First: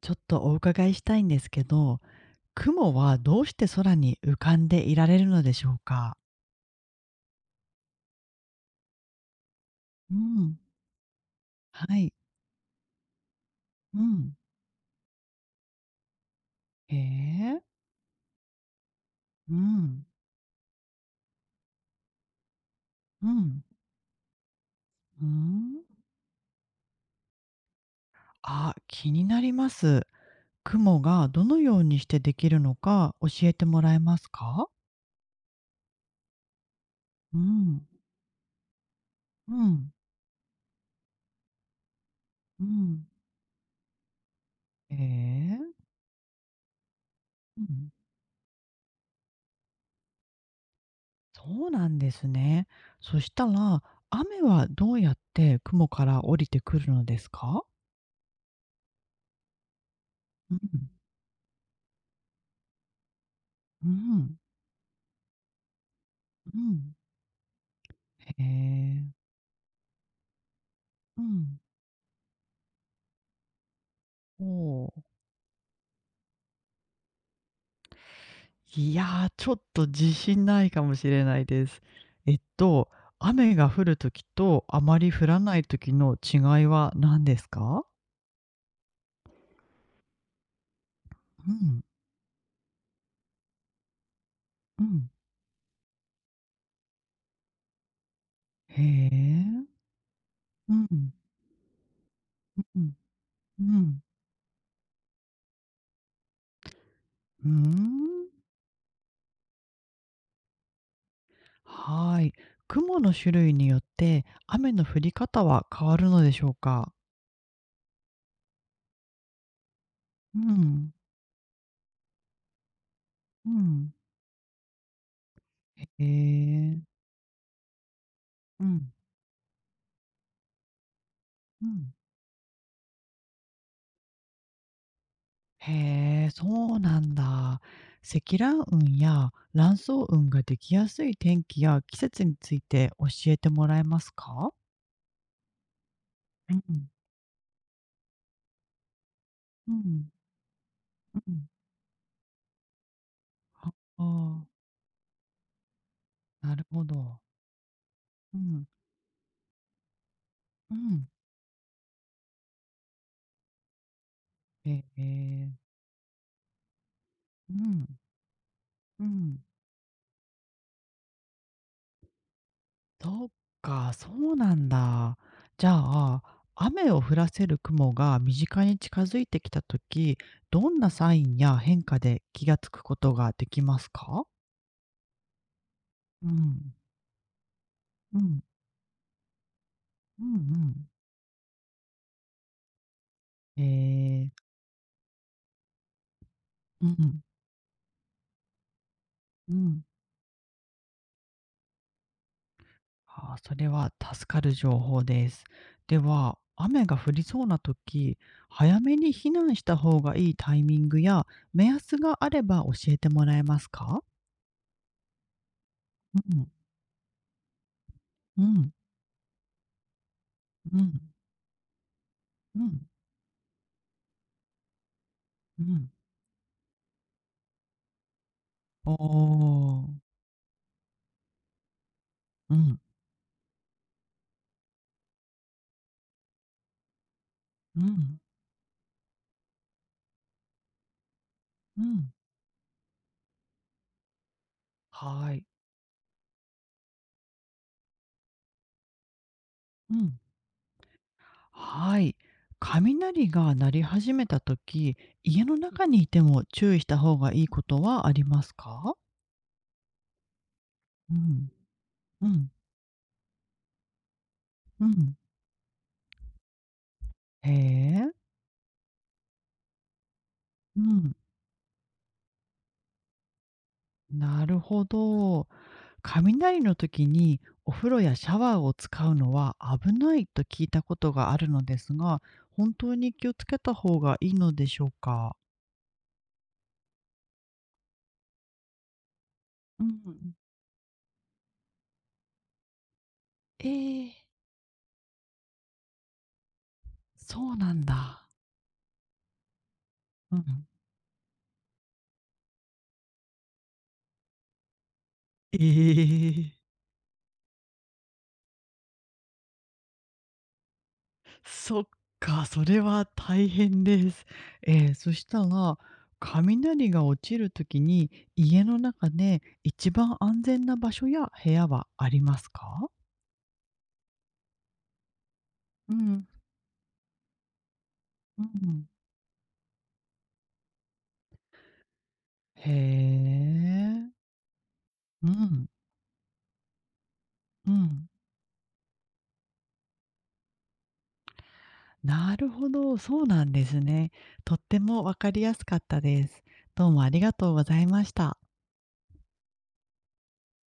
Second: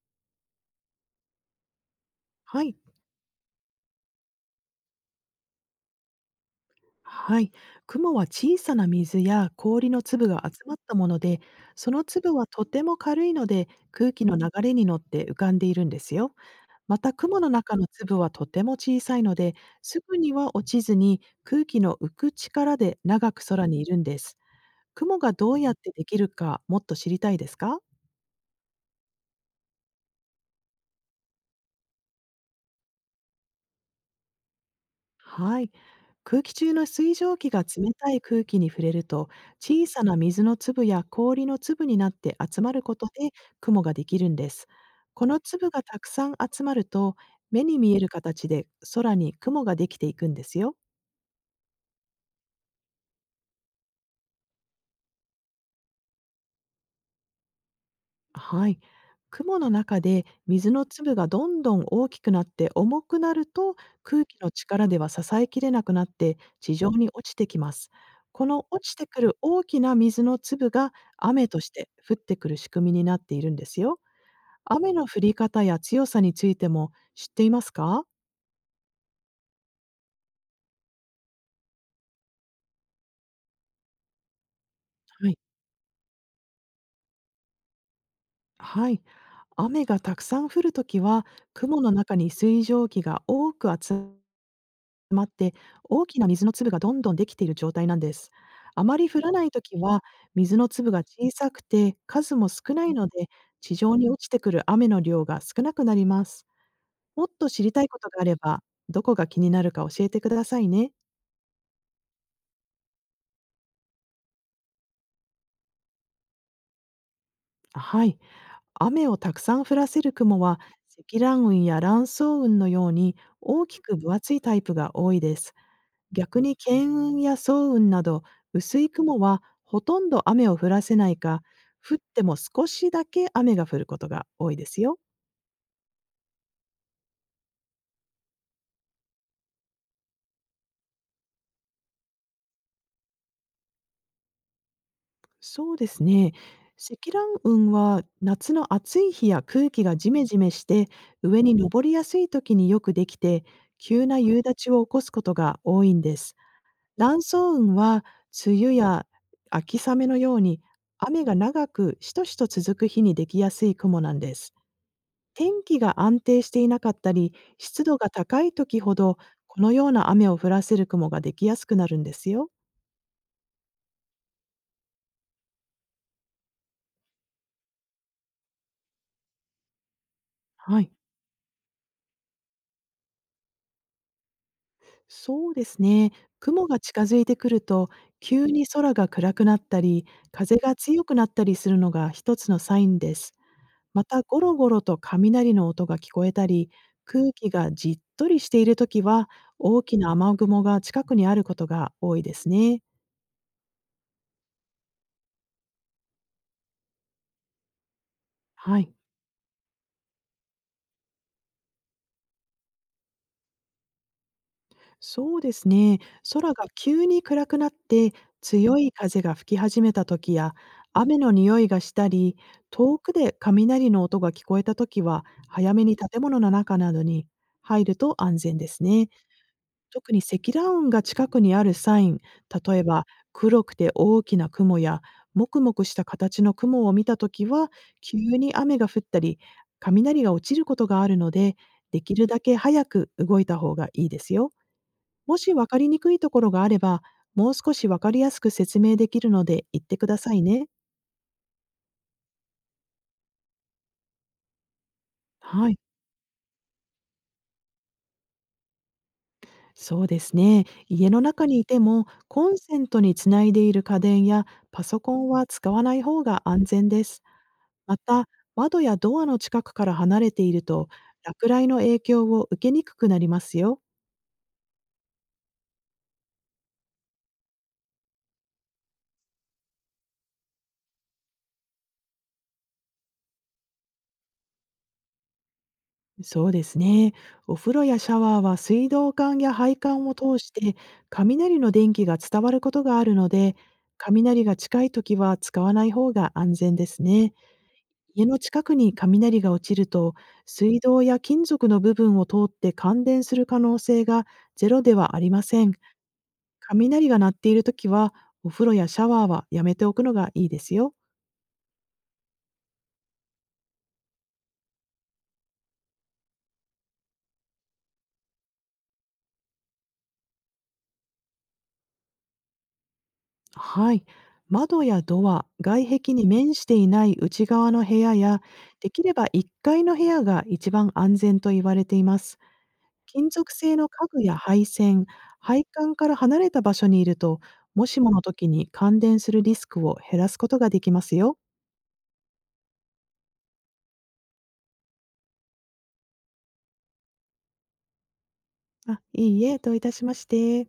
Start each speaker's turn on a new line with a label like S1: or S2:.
S1: ちょっとお伺いしたいんですけど、
S2: はい。
S1: 雲はどうして空に浮かんでいられるのでしょうか？
S2: はい。雲は小さな水や氷の
S1: う
S2: 粒が
S1: ん。
S2: 集まったもので、
S1: は
S2: その
S1: い。
S2: 粒はとても軽いので、
S1: う
S2: 空気
S1: ん。
S2: の流れに乗って浮かんでいるんですよ。
S1: へ
S2: また、雲の
S1: え。
S2: 中の粒はとても小さいの
S1: う
S2: で、す
S1: ん。
S2: ぐには落ちずに空気の浮く力で
S1: う
S2: 長く
S1: ん。
S2: 空にいるんです。雲
S1: う
S2: がどうやっ
S1: ん。
S2: てできるか、もっと知りたいですか？
S1: あ、気になります。雲がどのようにしてできるのか教えてもらえますか？
S2: はい。空気中の水蒸
S1: う
S2: 気が
S1: ん。
S2: 冷たい空気に触れると、
S1: う
S2: 小
S1: ん。
S2: さな水の粒や氷の粒になって集
S1: う
S2: まること
S1: ん。
S2: で雲ができるんです。
S1: へ
S2: この
S1: え。
S2: 粒がたくさん集まると、
S1: う
S2: 目に
S1: ん。
S2: 見える形で空に雲ができていくんですよ。
S1: そうなんですね。そしたら、雨はどうやって雲から降りてくるのですか？
S2: はい。雲の中で
S1: う
S2: 水の
S1: ん。
S2: 粒がどんどん大きくなって重くなると、
S1: う
S2: 空
S1: ん。
S2: 気の力では支えきれなくなって
S1: う
S2: 地上
S1: ん。
S2: に落ちてきます。
S1: へ
S2: この落ち
S1: え。
S2: てくる大きな水の粒が
S1: う
S2: 雨
S1: ん。
S2: として降ってくる仕組みになっているんですよ。
S1: お
S2: 雨
S1: う。
S2: の降り方や強さについても知っていますか？
S1: いや、ちょっと自信ないかもしれないです。えっと、雨が降る時とあまり降
S2: はい。
S1: らない時の違いは何ですか？
S2: はい。雨がたくさん降るときは、
S1: う
S2: 雲
S1: ん、
S2: の中に水蒸気が多く集
S1: うん。
S2: まって、大きな水の粒がどんどんできている状態なんです。
S1: へ
S2: あまり降らないと
S1: え。
S2: きは、水の
S1: うん、
S2: 粒
S1: う
S2: が
S1: ん、
S2: 小さくて数も少
S1: う
S2: ないので、地上
S1: ん。
S2: に落ちてくる雨の量が少なくなります。もっ
S1: う
S2: と
S1: ー
S2: 知りたいことがあ
S1: ん。
S2: れば、どこが気になるか教えてくださいね。
S1: はい。雲の種類によって雨の降り方は変わるのでしょうか？
S2: はい。雨をたくさん降らせる
S1: う
S2: 雲は、
S1: ん、
S2: 積乱雲や乱層雲のように
S1: う
S2: 大き
S1: ん。
S2: く分厚いタイプが多いです。
S1: へ
S2: 逆に
S1: え。
S2: 巻雲や層雲など
S1: う
S2: 薄い
S1: ん、
S2: 雲はほとんど雨を降らせないか、
S1: うん。
S2: 降っても少しだけ雨が降ることが多いですよ。
S1: へえ、そうなんだ。積乱雲や乱層雲ができやすい天気や季節について教えてもらえますか？
S2: そうですね。
S1: うん、
S2: 積乱雲は夏の暑い日や空
S1: う
S2: 気が
S1: ん、
S2: ジメジメして
S1: う
S2: 上
S1: ん。
S2: に上りやすい時によくできて、
S1: ああ
S2: 急な夕
S1: ー、
S2: 立を起こすことが多いんです。
S1: なるほど。
S2: 乱層雲は
S1: う
S2: 梅
S1: ん、
S2: 雨や秋雨のように
S1: うん。
S2: 雨が長くしとしと続く日にできやすい雲なんです。
S1: ええ、
S2: 天気が安定していなかったり、
S1: う
S2: 湿
S1: ん、
S2: 度が高い時ほ
S1: う
S2: ど、
S1: ん。
S2: このような雨を降らせる雲ができやすくなるんですよ。
S1: そっか、そうなんだ。じゃあ、雨を降らせる雲が身近に近づいてきたとき、どん
S2: は
S1: な
S2: い、
S1: サインや変化で気がつくことができますか？
S2: そうですね。
S1: う
S2: 雲
S1: ん、
S2: が近づいてくると、
S1: うん。
S2: 急に空が暗くなったり、
S1: うんう
S2: 風が
S1: ん。
S2: 強くなったりするのが一つのサインです。
S1: え
S2: また、ゴ
S1: ー、
S2: ロゴロと雷の音が聞こえたり、
S1: うんうん、
S2: 空気がじっとりしているときは、大きな雨雲が近くにあることが多いですね。
S1: あーそれは助かる情報です。では、雨が降りそうな時、早
S2: はい。
S1: めに避難した方がいいタイミングや目安があれば教えてもらえますか？
S2: そうですね。
S1: うんうん
S2: 空が急に暗くなって
S1: うん
S2: 強い風が吹き始めた時や、雨の匂いがしたり
S1: うん
S2: 遠くで雷の音が聞こえた時は、
S1: う
S2: 早め
S1: ん。
S2: に建物の中などに入ると安全です
S1: お
S2: ね。
S1: ー
S2: 特に積乱雲が近くにあるサイン、
S1: うん
S2: 例えば黒くて大きな雲やもくもくした形の雲を見た時は、
S1: う
S2: 急
S1: ん
S2: に雨が降ったり雷が落ちることがあるので、
S1: う
S2: で
S1: ん。
S2: きるだけ早く動いた方がいいですよ。
S1: は
S2: も
S1: い。
S2: し分かりにくいところがあれば、もう少し分かりやすく説明できるので言っ
S1: う
S2: てく
S1: ん。
S2: ださいね。
S1: はい。雷が鳴り始めた時、家の
S2: はい、
S1: 中にいても注意した方がいいことはありますか？
S2: そうですね。家
S1: う
S2: の中
S1: ん、
S2: にいても、
S1: う
S2: コ
S1: ん、
S2: ンセントにつないでいる家電やパ
S1: う
S2: ソコ
S1: ん。
S2: ンは使わない方が安全です。
S1: へ
S2: ま
S1: え、
S2: た、窓やドアの近くから離れている
S1: う
S2: と、
S1: ん、
S2: 落雷の影響を受けにくくなりますよ。
S1: なるほど。雷の時にお風呂やシャワーを使うのは危ないと聞いたことがあるのですが、本当に気をつけた方がいいのでしょうか？
S2: そうですね。お風呂やシャワーは水道管や配
S1: う
S2: 管を
S1: ん。
S2: 通して雷の電気が伝わることがあるので、
S1: ええ、
S2: 雷が近いときは使わない方が安全ですね。
S1: そうなん
S2: 家
S1: だ。
S2: の近くに雷が落ちると、
S1: うん。
S2: 水道や金属の部分を通って感電する可能性がゼロではありま
S1: え
S2: せん。
S1: え。
S2: 雷が鳴っているときは、お風呂やシャワーはやめておくのがいいですよ。
S1: そっか、それは大変です。ええ、そしたら、雷が落ちるときに、家の中で一番安全な場所や部屋はありますか？
S2: はい。窓やドア、外
S1: う
S2: 壁
S1: ん、
S2: に面していない内側の部屋や、
S1: うん。
S2: できれば1階の部屋が一番安全と言われています。
S1: へ
S2: 金属製の
S1: え。
S2: 家具や配線、
S1: う
S2: 配
S1: ん、
S2: 管から離れた場所にいると、
S1: う
S2: もし
S1: ん。
S2: もの時に感電するリスクを減らすことができますよ。
S1: なるほど、そうなんですね。とってもわかりやすかったです。どうもありがとうございました。
S2: あ、いいえ、どういたしまして。